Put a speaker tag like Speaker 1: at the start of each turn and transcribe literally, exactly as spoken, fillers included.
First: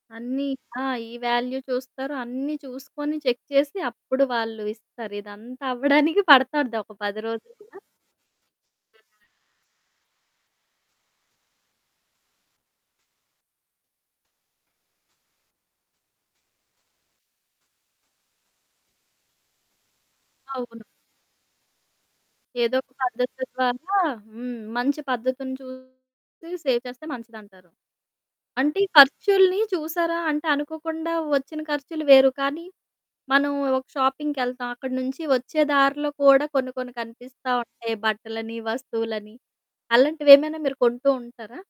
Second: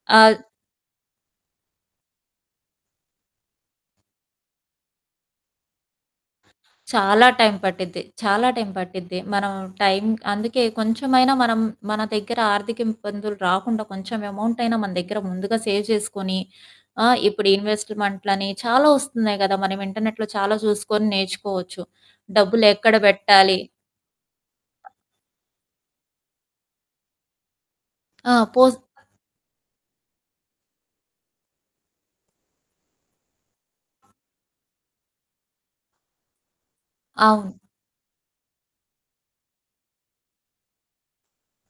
Speaker 1: ఆహ్
Speaker 2: అన్నీ ఆ! ఈ వాల్యూ చూస్తారు. అన్నీ చూసుకొని చెక్ చేసి అప్పుడు వాళ్ళు ఇస్తారు. ఇదంతా అవ్వడానికి పడతాది ఒక పది
Speaker 1: చాలా టైం
Speaker 2: రోజులైనా.
Speaker 1: పట్టిద్ది. చాలా టైం పట్టిద్ది. మనం టైం అందుకే కొంచెమైనా మనం మన దగ్గర ఆర్థిక ఇబ్బందులు రాకుండా కొంచెం ఎమౌంటయినా మన దెగ్గిర ముందుగా సేవ్ చేసుకొని, ఆహ్, ఇప్పుడు ఇన్వెస్ట్‌మెంట్లని చాలా ఒస్తున్నాయి గదా! మనం ఇంటర్‌నె‌ట్‌లో చాలా
Speaker 2: అవును.
Speaker 1: చూసుకొని నేర్చుకోవచ్చు,
Speaker 2: ఏదో ఒక
Speaker 1: డబ్బులెక్కడ
Speaker 2: పద్ధతి
Speaker 1: బెట్టాలి?
Speaker 2: ద్వారా హ్మ్. మంచి పద్ధతిని చూసి సేవ్ చేస్తే మంచిదంటారు.
Speaker 1: ఆ! పోస్
Speaker 2: అంటే, ఖర్చులుని చూశారా? అంటే, అనుకోకుండా ఒచ్చిన ఖర్చులు వేరు, కానీ మనం ఒక షాపింగ్‌కెళ్తాం అక్కడ నుంచి ఒచ్చే దారిలో కూడా కొన్ని కొన్ని కనిపిస్తా
Speaker 1: అవును.
Speaker 2: ఉంటాయి, బట్టలని, వస్తువులని, అలాంటివేమైనా మీరు కొంటూ ఉంటారా?